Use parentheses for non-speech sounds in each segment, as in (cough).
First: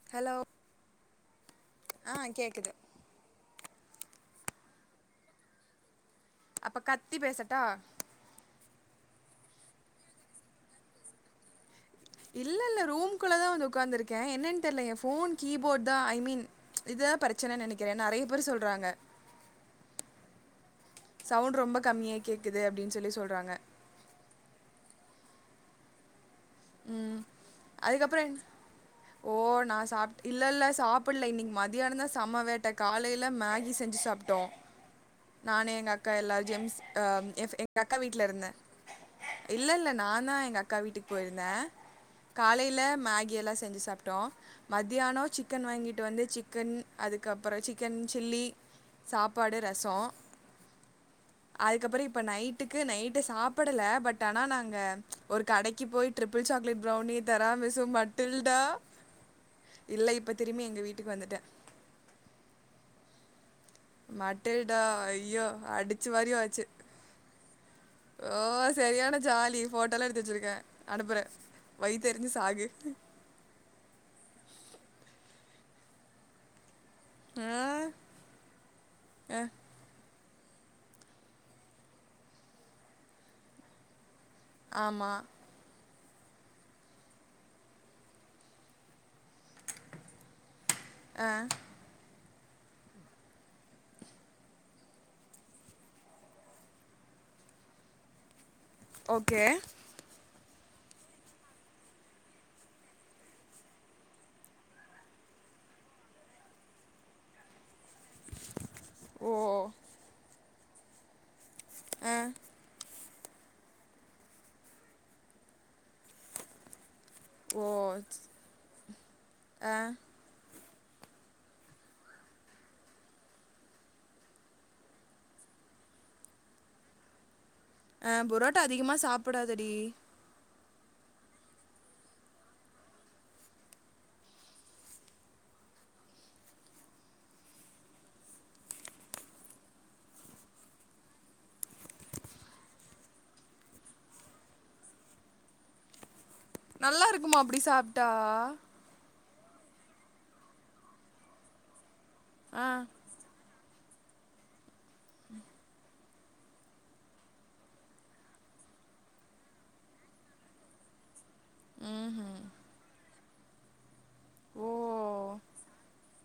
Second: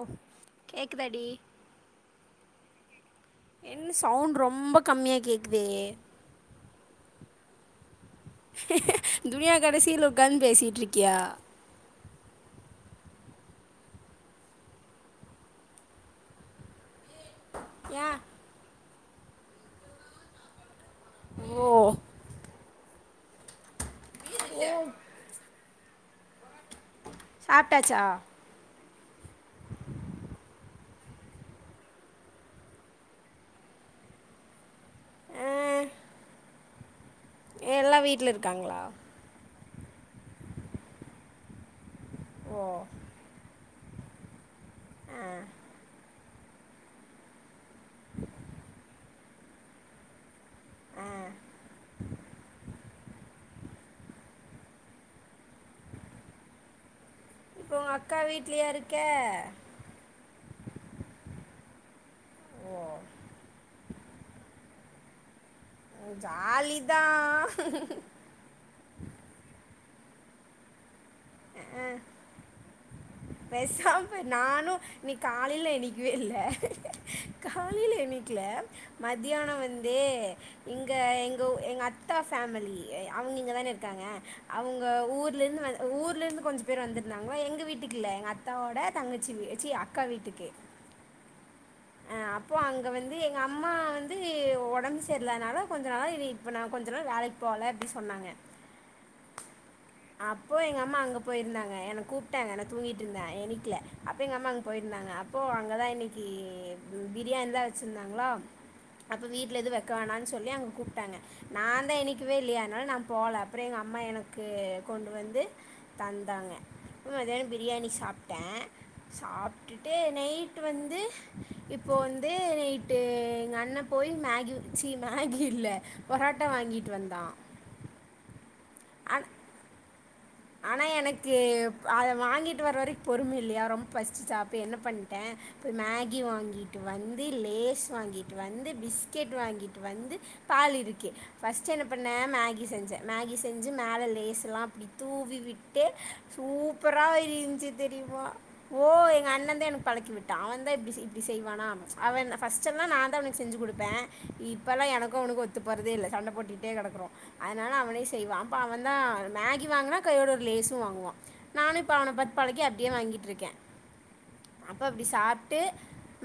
ஓ hello கேக்குதாடி ஏ ஆ கேக்குது என்ன சவுண்ட் ரொம்ப கம்மியா கேக்குதே அப்ப கத்தி பேசட்டா (unintelligible) கடைசில உக்காந்து பேசிட்டுருக்கியா இல்லல்ல ரூம்க்குள்ளதா வந்து உக்காந்துருக்கே என்னன்னு தெர்ல ஏ போன் கீபோர்டுதா ஐ மீன் இதுதா பிரச்சனன்னு நெனைக்கிற நெறைய பேரு சொல்றாங்க சவுண்ட் ரொம்ப கம்மியா கேக்குது அப்டின்னு சொல்லி சொல்றாங்க (unintelligible) உம் ம் சாப்ட்டாச்சா அதுக்கப்ற என்ன ஓ நா சாப்ட் இல்லல்ல சாப் புல்ல இன்னைக்கு மத்தியானந்தா செம்ம வேட்ட காலைல மேகி செஞ்சு சாப்ட்டோ ஆ நானு எங்க அக்கா எல்லாரு ஜெம்ஸ் ஆ ஏ ஃப் எங்கக்கா எல்லா வீட்ல இருந்த இருக்காங்களா இல்லல்ல நான்தா எங்கக்கா வீட்டுக்கு போயிருந்த ஓ காலையில மேகியெல்லா செஞ்சு சாப் ட்டோ மத்தியான ஆ சிக்கன் வாங்கிட்டு வந்து சிக்கன் அதுக்கப்பற சிக் சிக்கன் சில்லி சாப்பாடு ரசோ ஆ அதுக்கப்பற இப்ப நைட்டுக்கு நைட்டு சாப்புடல பட் ஆனா நாங்க ஒரு கடைக்கு போய் ட்ரிபிள் சாக்லேட் ப்ரௌனி இப்போ உங்க தராமிசம் அக்கா மட்டில்டா வீட்லயா இருக்க இல்ல இப்ப திரும்பி எங்க வீட்டுக்கு வந்துட்ட ஓ மட்டில்டா ஐயோ அடிச்சு வாரியாச்சு ஜாலிதா ஓ சரியான ஜாலி ஃபோட்டோலா எடுத்து வச்சிருக்க அனுப்புற ஆ வயித்தெரிஞ்சு சாகு பேசாம நானு நீ காலையில எணிக்கவே இல்ல ஆ காலையில எணிக்கல அ மத்தியான வந்து இங்க எங்க ஊ எங்க அத்தா ஃபேமிலி அவுங்க இங்கதான இருக்காங்க அவுங்க ஆமா ஊர்லேருந்து வ ஊர்லேருந்து கொஞ்ச பேர் வந்துருந்தாங்களா எங்க வீட்டுக்கு இல்ல எங்க அத்தாவோட தங்கச்சி ச்சி அக்கா வீட்டுக்கு ஆ அங்க வந்து எங்கம்மா வந்து ஒடம்பு செரில்லாதனால கொஞ்ச நாளா என்ன இப்ப நா கொஞ்ச நாள் வேலைக்கு போவல எப்டி சொன்னாங்க ஓகே அப்போ எங்கம்மா அங்க போயிருந்தாங்க என்ன கூப்ட்டாங்க நா தூங்கிட்ருந்த எணிக்கல அப்போ எங்கம்மா அங்க போயிருந்தாங்க அப்போ அங்கதா இன்னக்கி ம் பிரியாணிலா வச்சிருந்தாங்களா அப்ப ஓ வீட்ல எது வக்க வேணான்னு சொல்லி அங்க கூப்ட்டாங்க நாந்தா ஆ எணிக்கவே இல்லையே அதனால நா போல அப்ற எங்கம்மா எனக்கு கொண்டு வந்து தந்தாங்க ம் மத்தியான ஓ பிரியாணி சாப்ட்ட ஆ சாப்ட்டுட்டு நைட்டு வந்து இப்போ வந்து நைட்டு எங்க அண்ண போய் மேகி ச்சி மேகி இல்ல பொரோட் டா வாங்கிட்டு வந்தா ஆ பொரோட்டா அதிகமா சாப்புடாதடி ஆனா எனக்கு அத வாங்கிட்டு வர வரைக் பொறும இல்லையா ரொம்ப பசிச்சிச்சா அப்ப என்ன பண்ணிட்டே போய் மேகி வாங்கிட்டு வந்து லேஸ் வாங்கிட்டு வந்து பிஸ்கெட் வாங்கிட்டு வந்து பால் இருக்கு ஃபஸ்ட் என்ன பண்ண மேகி செஞ்ச மேகி செஞ்சு மேல லேஸ்லா புடிக் தூவி விட்டு நல்லா சூப்பரா இருக்குமா அப்டி இருந்ச்சு சாப்ட்டா தெரியுமா ஓ எங்க அண் ணதா எனக்கு பழக்கிவிட்டா அவன்தா இப்டி இப்டி செய்வானா அவ என்ன ஆ ஃபஸ்ட்டெல்லா நான்தா அவனுக்கு செஞ்சு குடுப் பே இப்பெல்லா எனக்கு உனக்கு ஒத்து போறதே இல்லை சண்ட பொட்டுடே கெடக்கிறோ அதனால அவன செய்வா அப்ப அவன் தா மேகி வாங்கினா கையோட ஒரு லேசு வாங்குவா நானு இப்பன பாத் ம்ஹ்ம் பாலக்கி அப்டியே வாங்கிட்டு இருக்கே ஓ! அப்ப அப்டி சாப்ட்டு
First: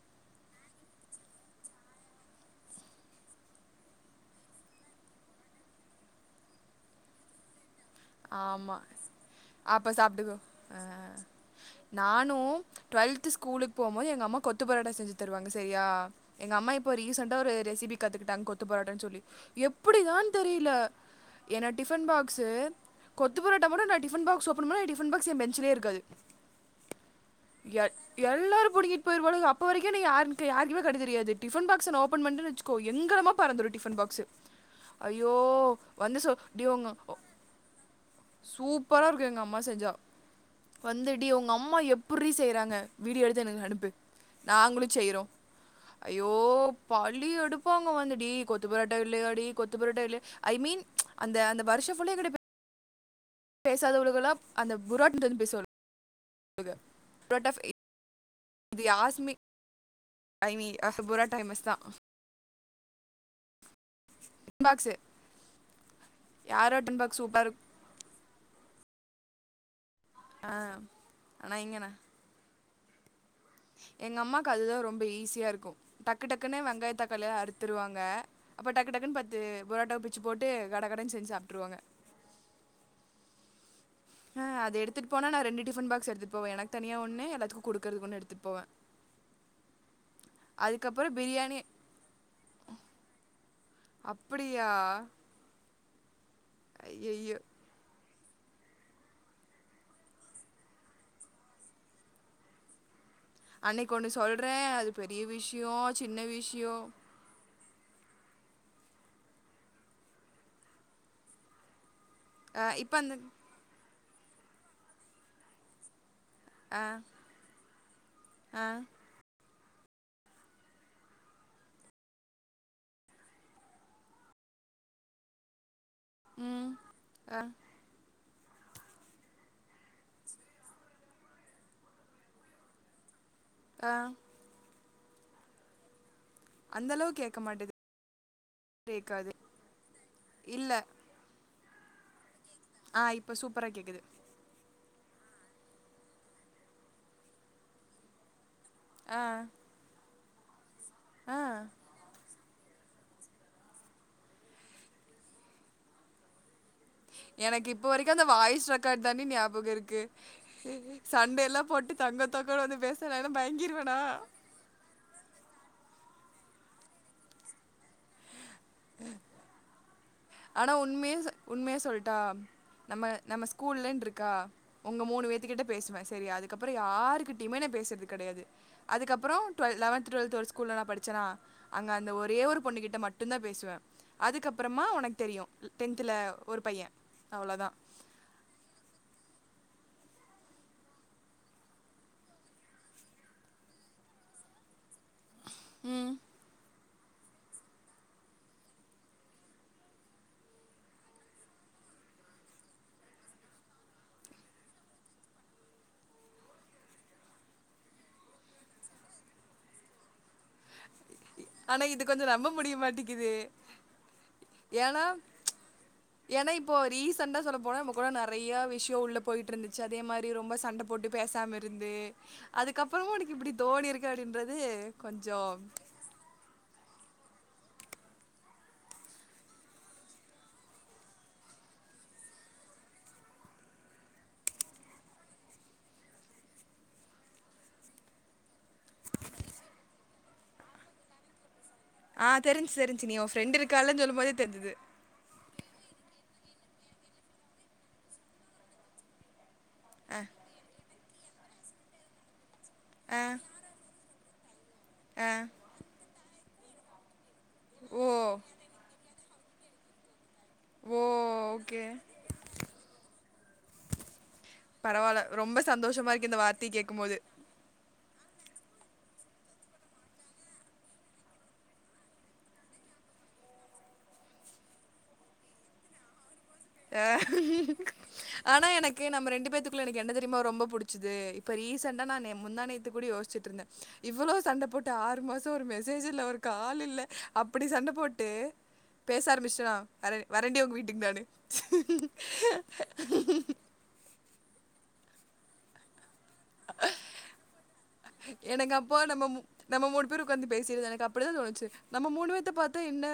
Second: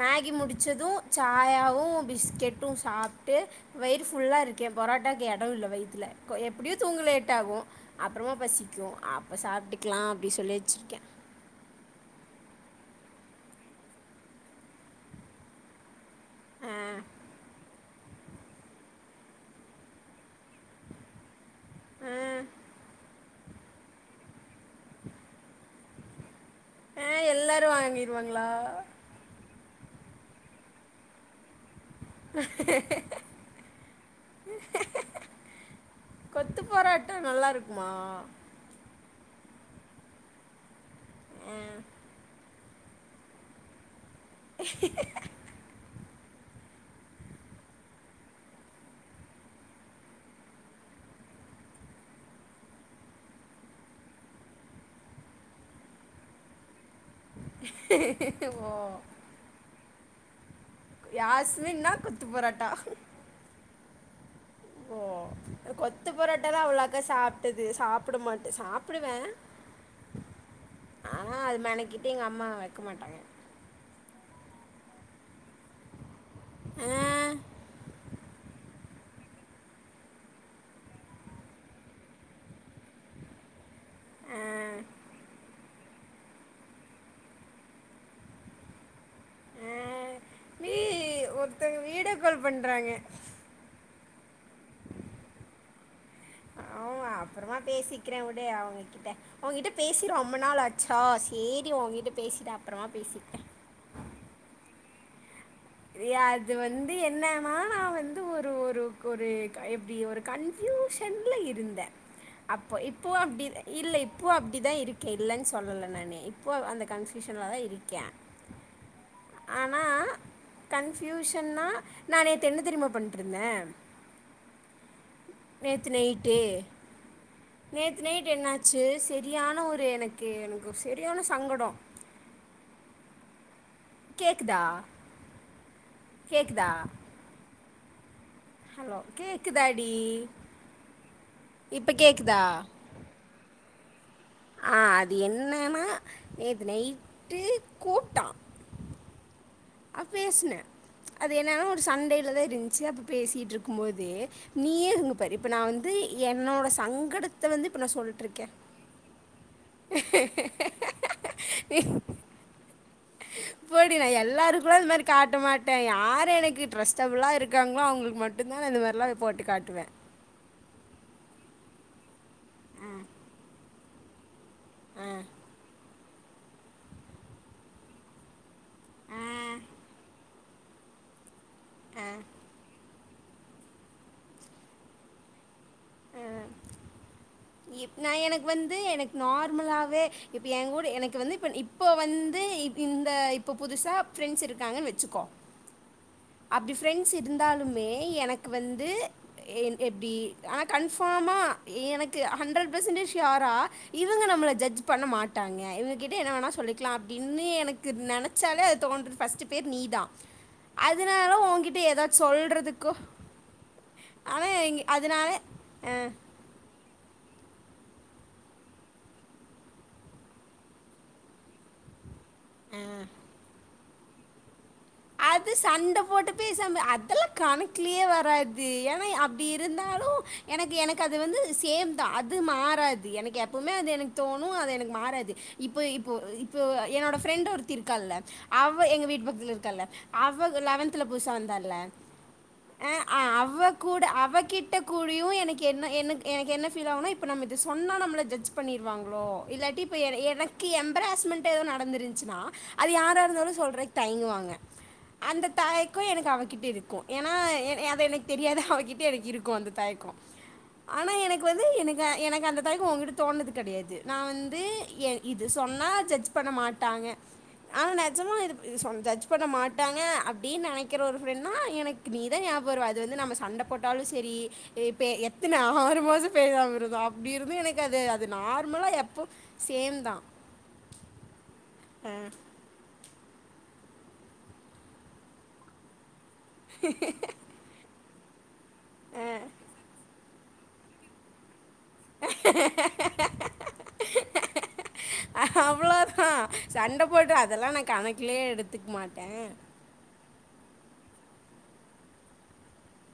மேகி முடிச்சது சாயாவு பிஸ்கெட்டு சாப்ட்டு வயிறு ஃபுல்லாக இருக்கே பொர ட்டாக்கு இடோ இல்ல வயித்துல எப்டியு தூங்க லேட் ஆகு அப்றோமா ஆமா. பசிக்கு அப்ப சாப்ட்டுக்கலா அப்டி சொல்லி வச்சிருக்கே நானு டிரை ஸ்கூலுக்கு போமோது எங்க அம்மா கொத்து பரோட்டா செஞ்சு தருவங்க செரியா எங்க அம்மா ஆ இப்ப ரீசண்டா ஒரு ரெசிபி கத்துக் டங்க கொத்து பொராட்டன்னு சொல்லி எப்டிதான் தெரியல ஏன டிப்பன் ஆ பாக்ஸ்சு கொத்து போரோட்ட மட்டு நா டிப்பன் பாக்ஸ்ல ஓப்பன்னுமே டிப்பன் பாக்ஸ் என் பெஞ்சலே இருக்காது ஆ எல்லாரு எல் வாங்கிருவாங்களா எல்லாரு பிடுங்கிட்டு போயிருவாலுங்க இப்ப வரைக்கு என்ன யாரு யாருமே கண்ணு தெரியாது டிப்பன் பாக் ஸ்சு ஓபன் பன்ட்டனு வச்சுோ எங்கிரமா பறந்துருமொ டிப்பன் பாக்ஸ்சு ஐயோ வந்து சோ கொத்து டிவாங்க பரோட்டா நல்லா இருக்குமா சூப்பரா இருக்கு எங்கம் அம்ம செஞ்சா வந்துடி ஒங்க ஆ அம்மா எப்ரி செய்யறாங்க வீடியோ எடுத்து எனக்கு அனுப்பு நாங்களு செய்யறோ அய்யோ பள்ளி எடுப்பாங்க வந்தடி கொத்து புரட்டா இல்லையாடி கொத்து புரோட்டா இல்லைய ஐ மீன் அந்த அந்த வருஷஃபுல்லா இங்கடைப் பேசாதவழுகெல்லாப் அந்த புரோட் பொய் பேசொல் புரோட் ஆப் ட்டுவோ ஐ மீன் புரோட்டா ஃபேமஸ் தான் யாஸ்மின்னா குத்து புரோட்டா (inaudible) ஓ கொத்து பரோட்டல்லா யாரோ டின் அவ்ளோக்கா பாக்ஸ் சூப்பராக சாப்ட்டது இருக்கும் சாப்ட மாட்டே சாப்டுவே ஆ ஆ அத மெனக்கிட்டு எங்க அம்மா வைக்க மாட்டாங்க எங்க அம்மாக்கு அதுதா ரொம்ப ஈஸியா இருக்கு டக் டக்குடக்ன்னே ஆ வெங்காய தக்காளிய அறுத்துருவாங்க அப்டக் கடகட பத்து பொரோட்டா பிச்சு போட்டு கடகடன் செஞ்சு சாப்ட்டுருவாங்க ஆ அது எடுத்துட்டு போனா நா ரெண்டு டிஃபன் பாக்ஸ் எடுத்துட்டுபொவே எனக்கு தனியா ஒன்னு எல்லாத்துக்கு குடுக்கறக்குன்னு எடுத்துட்டு போவே ஆ நீ அதுக்கப்றோ பிரியாணி ஒருத்தங்க வீடியோ கால் பண்றாங்க அப்டியா ஐய்யோ வக்கிறே உடு அவுங்ககிட்ட ஒங்ககிட்ட பேசி ரொம்ப நாள் ஆச்சா செரி ஒங்கிட்ட பேசிவிட்டு அப்றோமா பேசிவிட் அன்னைக்கு ஒண்ணு சொல்றே அது பெரிய விஷ் ரியா அது வந்து என்ன நானா வந்து ஒரு ஒரு ஒரு எப்டி ஒரு கன்பியூஷன்ல இருந்தே அப்போ இப்போ அந்த இப்பவு அப்டி இல்ல இப்பவு அப்டிதா இருக்கே இல்லன்னு சொல்லல நானே இப்போ ஆ அந்த கன்ஃப்யூஷன்லதா இருக்கே ஆ ஆனா கன்ஃபியூஷன்னா நா நெத்து தெரும்மா பண்ட்டு இருந்தே நேத்து நைட்டே ம் ஆ நேத் நைட் என்னாச்சு செரியான ஒரு எனக்கு எனக்கு செரியான சங்கடொ ஆ கேக்குதா கேக்குதா அந்த அளவு கேக்க மாட்டேது ஹலோ கேட்காது கேக்குதா டீ இல்ல. இப்ப கேக்குதா ஆ இப்ப சூப்பரா கேக்குது ஆ அது என்னன்னா நேத்து நைட்டு கூப்டா ஆ அ பேசுனே அது ஆ. என்னனா ஒரு சண்டையில தான் இருன்சு அப்ப பேசீட்ருக்கும் போது நீயே இங்க பாரு இப்ப நா வந்து என்னோட சங்கடத்தை வந்து எனக்கு இப்போ இப்ப நான் வரக்கு சொல்லிட்டு அந்த இருக்கேன் வாய்ஸ் ரெக்காட் தான்டி ஞாபக இருக்கு சண்ட எல்லா போ ட்டு தங்கொ தங்கொனு வந்து பேஸ் போடி நா எல்லார்குலா அந்த மாரி காட்ட மாட்டே எ ஆரு எனக்கு ட்ரஸ்டபுளா இருக்காங்ளோ அவங்குக்கு மட்டு தா நா இந்த மாரிலா போட்டு காட்டுவேன் ஆனா உண்மய உண்மைய சொல்டா நம்ம நம்ம ஸ்கூல்லன் ருக்கா ஒங்க ஆ ஆ மூணு வேத்து கிட்ட பேசுவன் செரியா அதுக்கப்பற யாருகிட்டியுமே நா பேசுறது கெடையாது அதுக்கப்பறோ ஆ ட்வ லெவன்து ட்வல்த்து ஒரு ஸ்கூல்ல நா படிச்சனா அங்க அந்த ஒரே ஒரு பொண்ணு கிட்ட மட்டுந்தா பேசுவன் அதுக்கப்றமா ஒனக் தெரியு டென்துல ஒரு பைய்ய நா எனக் வந்து எனக் நார் மலாவே இப்ப என் கூட எனக்கு வந்து இப்ப இப்போ வந்து இந்த இப்ப புதுசா ப்ரெண்ஸ் இருக்காங்கன் வெச்சுக்கோ ம். ப்ரெண்ஸ் இருந்தாலுமே எனக்கு வந்து என் எப்டி ஆனா கன்பமா எனக்கு ஹண்ட்ரட் பசன்டேஜ் ஸ்வரா இவங்க நம்மள ஜஜ் பண்ண மாட்டாங்க இவ்ங்கிட்ட என்ன வேணா சொல் லிக்லா அப்டின்னு எனக்கு நெனச்சாலே அது தோன்ற பஸ்ட்டு பேர் நீதா ஆனா இது கொஞ்சொ நம்ப முடிய மாட்டிக்குதே ஆனால் ஏன்னா அதனால ஆ ஏன்னா இப்போ ரீசண்டா சொல்ல போனா நம கூட நறைய்யா விஷ்யோ உள்ள போய்ட்ருந்துச்சு அதே மாரி ரொம்ப சண்ட போட்டு பேசாம இருந்து அதுக்கபறமு ஒனக்கு இப்டி தோனி இருக்கு அப்டின்றது கொஞ்சோ அது சண்ட போட்டு பேசாம அதெல்லா கணக்லயே வராது ஏன்னா அப்டி இருந்தாலு எனக்கு எனக்கு அது வந்து சேம் தா அது மாறாது எனக்கு எப்பவுமே அது எனக் தோணு அது எனக்கு மாறாது இப்ப இப்போ இப்போ என்னோட ப்ரெண்ட் ஒருத்தி இருக்கால்ல அவ எங்க வீட் பக்த்துல இருக்கால்ல அவ லெவன்த்ல புதுசா வந்தால்ல ஆ தெரிஞ்சு அ தெரிஞ்சு நீ அ உன் ஃப்ரெண்ட் அவ இருக்காலன்னு கூட சொல்லும் போதே தெரிஞ்சுது அவகிட்ட கூடியும் எனக்கு என்ன எனக் எனக்கு என்ன பீல் ஆவுனா இப்ப நம்ம இது சொன்னா நம்மள ஜஜ் பண்ணிருவாங்ளோ இல்லாட்டிப்ப எனக்கு எம் பெராஸ்மெண்ட் எதோ நடந்துருன்ச்சுனா அது ஆ யாரா இருந்தாலு சொல்றக்கு தய்ங்குவாங்க ஆ அந்த தயக்கொ எனக்கு அவகிட்ட இருக்கு ஏன்னா அது ஓ எனக் தெரியாது அவகிட்ட எனக் இருக் க்கு அந்த தாய்கொ ஓ ஆனா எனக்கு வந்து ஓகே எனக்கு எனக்கு அந்த தாய்கொ ஒங்கிட்ட தோண்ணது கெடையாது நா வந்து பரவால்ல இது ரொம்ப சொன்னா சந்தோஷமா ஜஜ் இருக்கு இந்த பண்ண வார்த்தைய கேட்கும் மாட்டாங்க போது ஆனா நெஜமா இது இ சொன் ஜஜ் பண்ண மாட்டாங்க அப்டீன் நெனக்கிற ஒரு ப்ரெண்ணா எனக்கு நீதா ஞாபக வருவ அது வந்து நம்ம சண்ட போட்டாலு செரி இப்ப எத்தன அறு மாசம் பேசாம அ இருந்தோம். அப்படி இருந்தும் எனக்கு அது அது ஆனா நார்மலா எனக்கு எப்போ நம்ம ரெண்டு பேத்துக்குள்ள சேம் எனக்கு என்ன தான். தெரியுமா ரொம்ப புடிச்சுது இப்ப ரீசண்டா நானு முந்தாநேத்து கூடி யோஸ்ச் ட்ருந்தே இவ்வளோ சண்ட போட்டு ஆறு மாசொ ஒரு மெசேஜ் இல்ல ஒரு கால் இல்ல அப்டி சண்ட போட் பேசாரம்பிச்டோனா வர வரண்டி ஒங்க வீட்டு நானு அவ்ளோ த கணக்கிலேயே எனக்கு எடுத்துக்க அப்பா நம்ம மாட்டேன். நம்ம மூணு பேர் உட்காந்து பேசிர்த்தோ எனக்கு அப்படி தான் தோணுச்சு நம்ம மூணுவேத்த பாத்தா என்ன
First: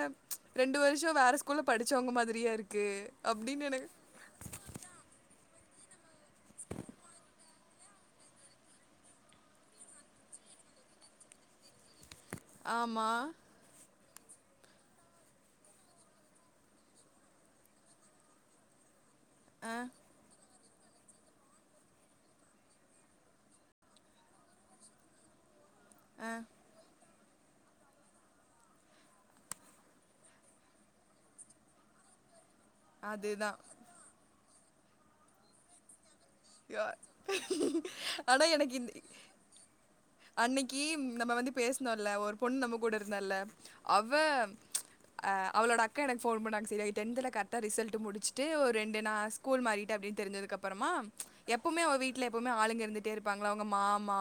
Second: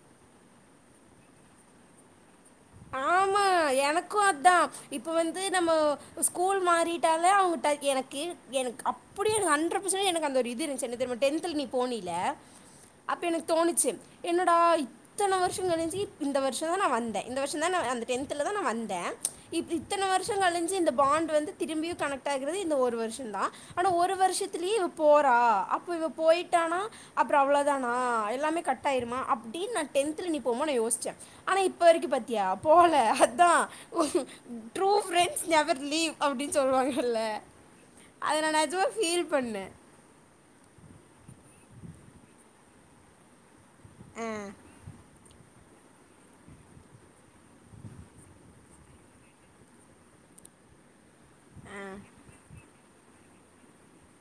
ரெண்டு வருஷம் வேற ஸ்கூல்ல படிச்சவங்க மாதிரியா இருக்கு ஆமா அப்டின் எனக்கும் அதா இப்ப வந்து நம்ம ஸ்கூல் மாறிட்டாலே அவங்க எனக்கு எனக்கு அப்படியே எனக்கு ஹண்ட்ரட் பார்சன்ண்ட் எனக்கு அந்த ஒரு இது இருந்துச்சு என்ன தெரியுமா டென்த்தில் நீ போனியிலை ஆமா அப்ப எனக்கு தோணிச்சு என்னோட இத்தனை வருஷம் கழிச்ச இந்த வருஷம் தான் நான் வந்தே இந்த வருஷம் தான் அந்த டென்த்துல தான் நான் வந்தே இத் அ இத்தனை வருஷம் கழிசு இந்த பாண்ட் வந்து திரும்பியும் கனெக்ட் ஆகிறது இந்த ஒரு வருஷம் தான் ஆனா ஒரு வருஷத்திலயே இவ போற அப் அப்ப இவ அ போயிட்டானா அப்ற அவ்ளோதானா எல்லாமே கட்டாயிறுமா அப்டின் நான் டென்த்தல நீ பொம்மன யோஸ்ச்ச ஆனா இப்ப வரைக்கு பத் தியா போல அத்தா அதுதான் ட்ரூ ஃபிரண்ட்ஸ் நெவர் லீவ் அப்டின் யா சொல்வாங்கல்ல அத நான் நெஜமா ஃபீல் பண்ண அன்னைக்கி ம் நம்ம வந்து பேஸ்னோல்ல ஒரு பொண்ணு நம்ம கூட இருந்தல்ல அவ அ அவளோட அக்கா எனக்கு ஃபோன் பண்ணாங்க சரிய டென்த்தல கர்ட்டா ரிசல்ட்டு முடிச்சுட்டு ஒரு ரெண்டு நா ஸ்கூல் மாறிட்ட அப்டின் தெரிஞ்சதுக்கா அப்பறமா எப்பவுமே ஆ அவ வீட்ல எப்பவுமே ஆளுங்க இருந்துட்டே இருப்பாங்ளா அவுங்க மாமா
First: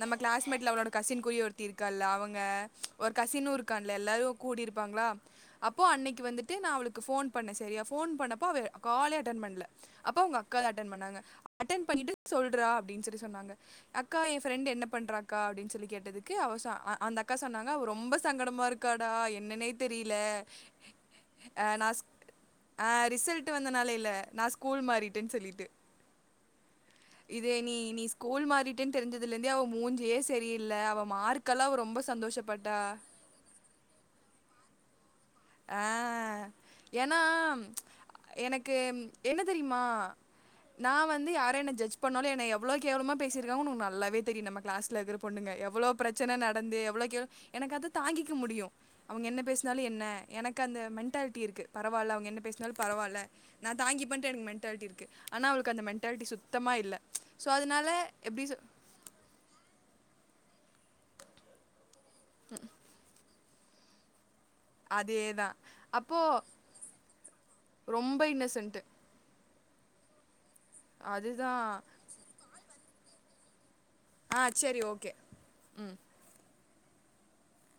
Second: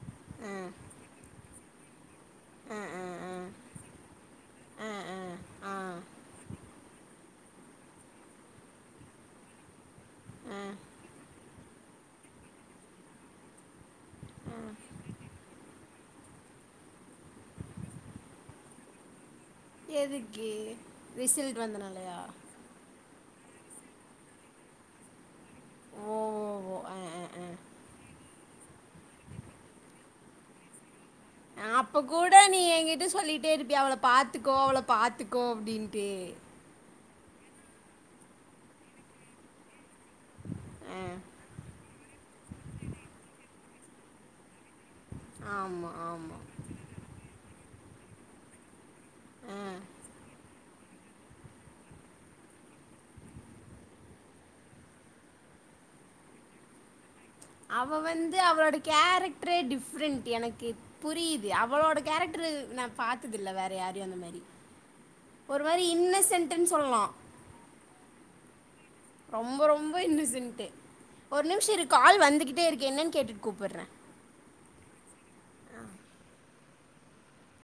நம்ம ஆ கிளாஸ்மெட்ல அவளோட கசின் கூரியோ ஒருத்தி இருக்கால்ல அவங் ங்க ஆ ஒரு ஆ கசின்னு இருக்கான்ல்ல எல்லாரு கூடி ஆ இருப்பாங்ளா ஆ ஆ அப்போ அன்னைக்கு வந்துட்டு நா அவளுக்கு போன் பண்ண சரியா போன் பண்ணப்ப அவ காலே அட்டன் பண்ல அப்போ அவுங்க ஆ அக்காத அட்டன் பண்ணாங்க அட்டன் பண்ணிட்டு சொல்றா அப்டின் சொல்லி சொன்னாங்க அக்கா எ ஃபிரண்ட்டு என்னப் பண்றாக்கா அப்டின் சொல்லி கேட்டதுக்கு அவ சொ அ அந்த அக்கா சொன்னாங்க ரொம்ப சங்கடமா இருக்காடா எ என்னனே தெரில எதுக்கு ரிசல்ட் அ நாஸ் வந்தனாலயா அ ரிசல்ட் ட்டு வந்தனால இல்ல நா ஸ்கூல் மாறிட்டன் சொல்லிட்டு ஓ ஓ ஓ ஆ ஆ ஆ இதே நீ நீ ஸ்கூல் மாறிட்டன் தெரிஞ்சதுலந்தே அவ மூஞ்சியே சரியில்ல அவ அப்ப ரொம்ப கூட நீ சந்தோஷப்பட்டா எங்கிட்ட சொல்லிட்டே இருப்பியா அவள பாத்துக்கோ அவள பாத் த்துக்கோ அப்டின்ட்டு ஏனா எனக்கு என்ன தெரியுமா நா ஆ, வந்து யாரையு என்ன ஜட்ஜ் பண்ணாலு என்னை எவ்ளோ கேவலமா பேசிருக்கா நல்லாவே தெரியு நம்ம கிளாஸ் ட்ல இக்கற பொண்ணுங்க ஆமா எவ்ளோ ஆமா பிரச்சன நடந்து எவ்ளோ கேள் எனக்கு அது தாங்கிக்க முடியு அவுங்க என்ன ஆ, பேஸ்னாலு என்ன எனக்கு அந்த மெண்டேல்டி இருக்கு பரவால்ல அவுங்க என்ன பேஸ்னாலு பரவால்ல நா தங்கிப்பன்ட்டு எனக்கு மெண்டேல்டி இருக்கு ஆன் னா அவுளுக்கு அந்த மெண்டேல்டி சுத்தமா இல்ல ஸோ, அதனால அவ வந்து எப்படி சொ அவளோட கேரக்ட்ரே டிஃப்ரெண்ட் எனக்கு புரிது அவளோட கேரக்ட்ரு நா பாத்ததில்ல வேற யாரையு அந்தமாரி அதேதான். ஒரு மாரி அப்போ இன்னசன்டுன் சொல்லா ரொம்ப இன்னசென்ட்டு. ரொம்ப ரொம்ப இன்னசென்ட்டு ஒரு அதுதான். நிம்ஷ இரு கால் வந்துக்கிட்டே இருக்கு என்னன் கேட்டுட் கூப்பர்ற ஆ சரி, ஓகே. ம்.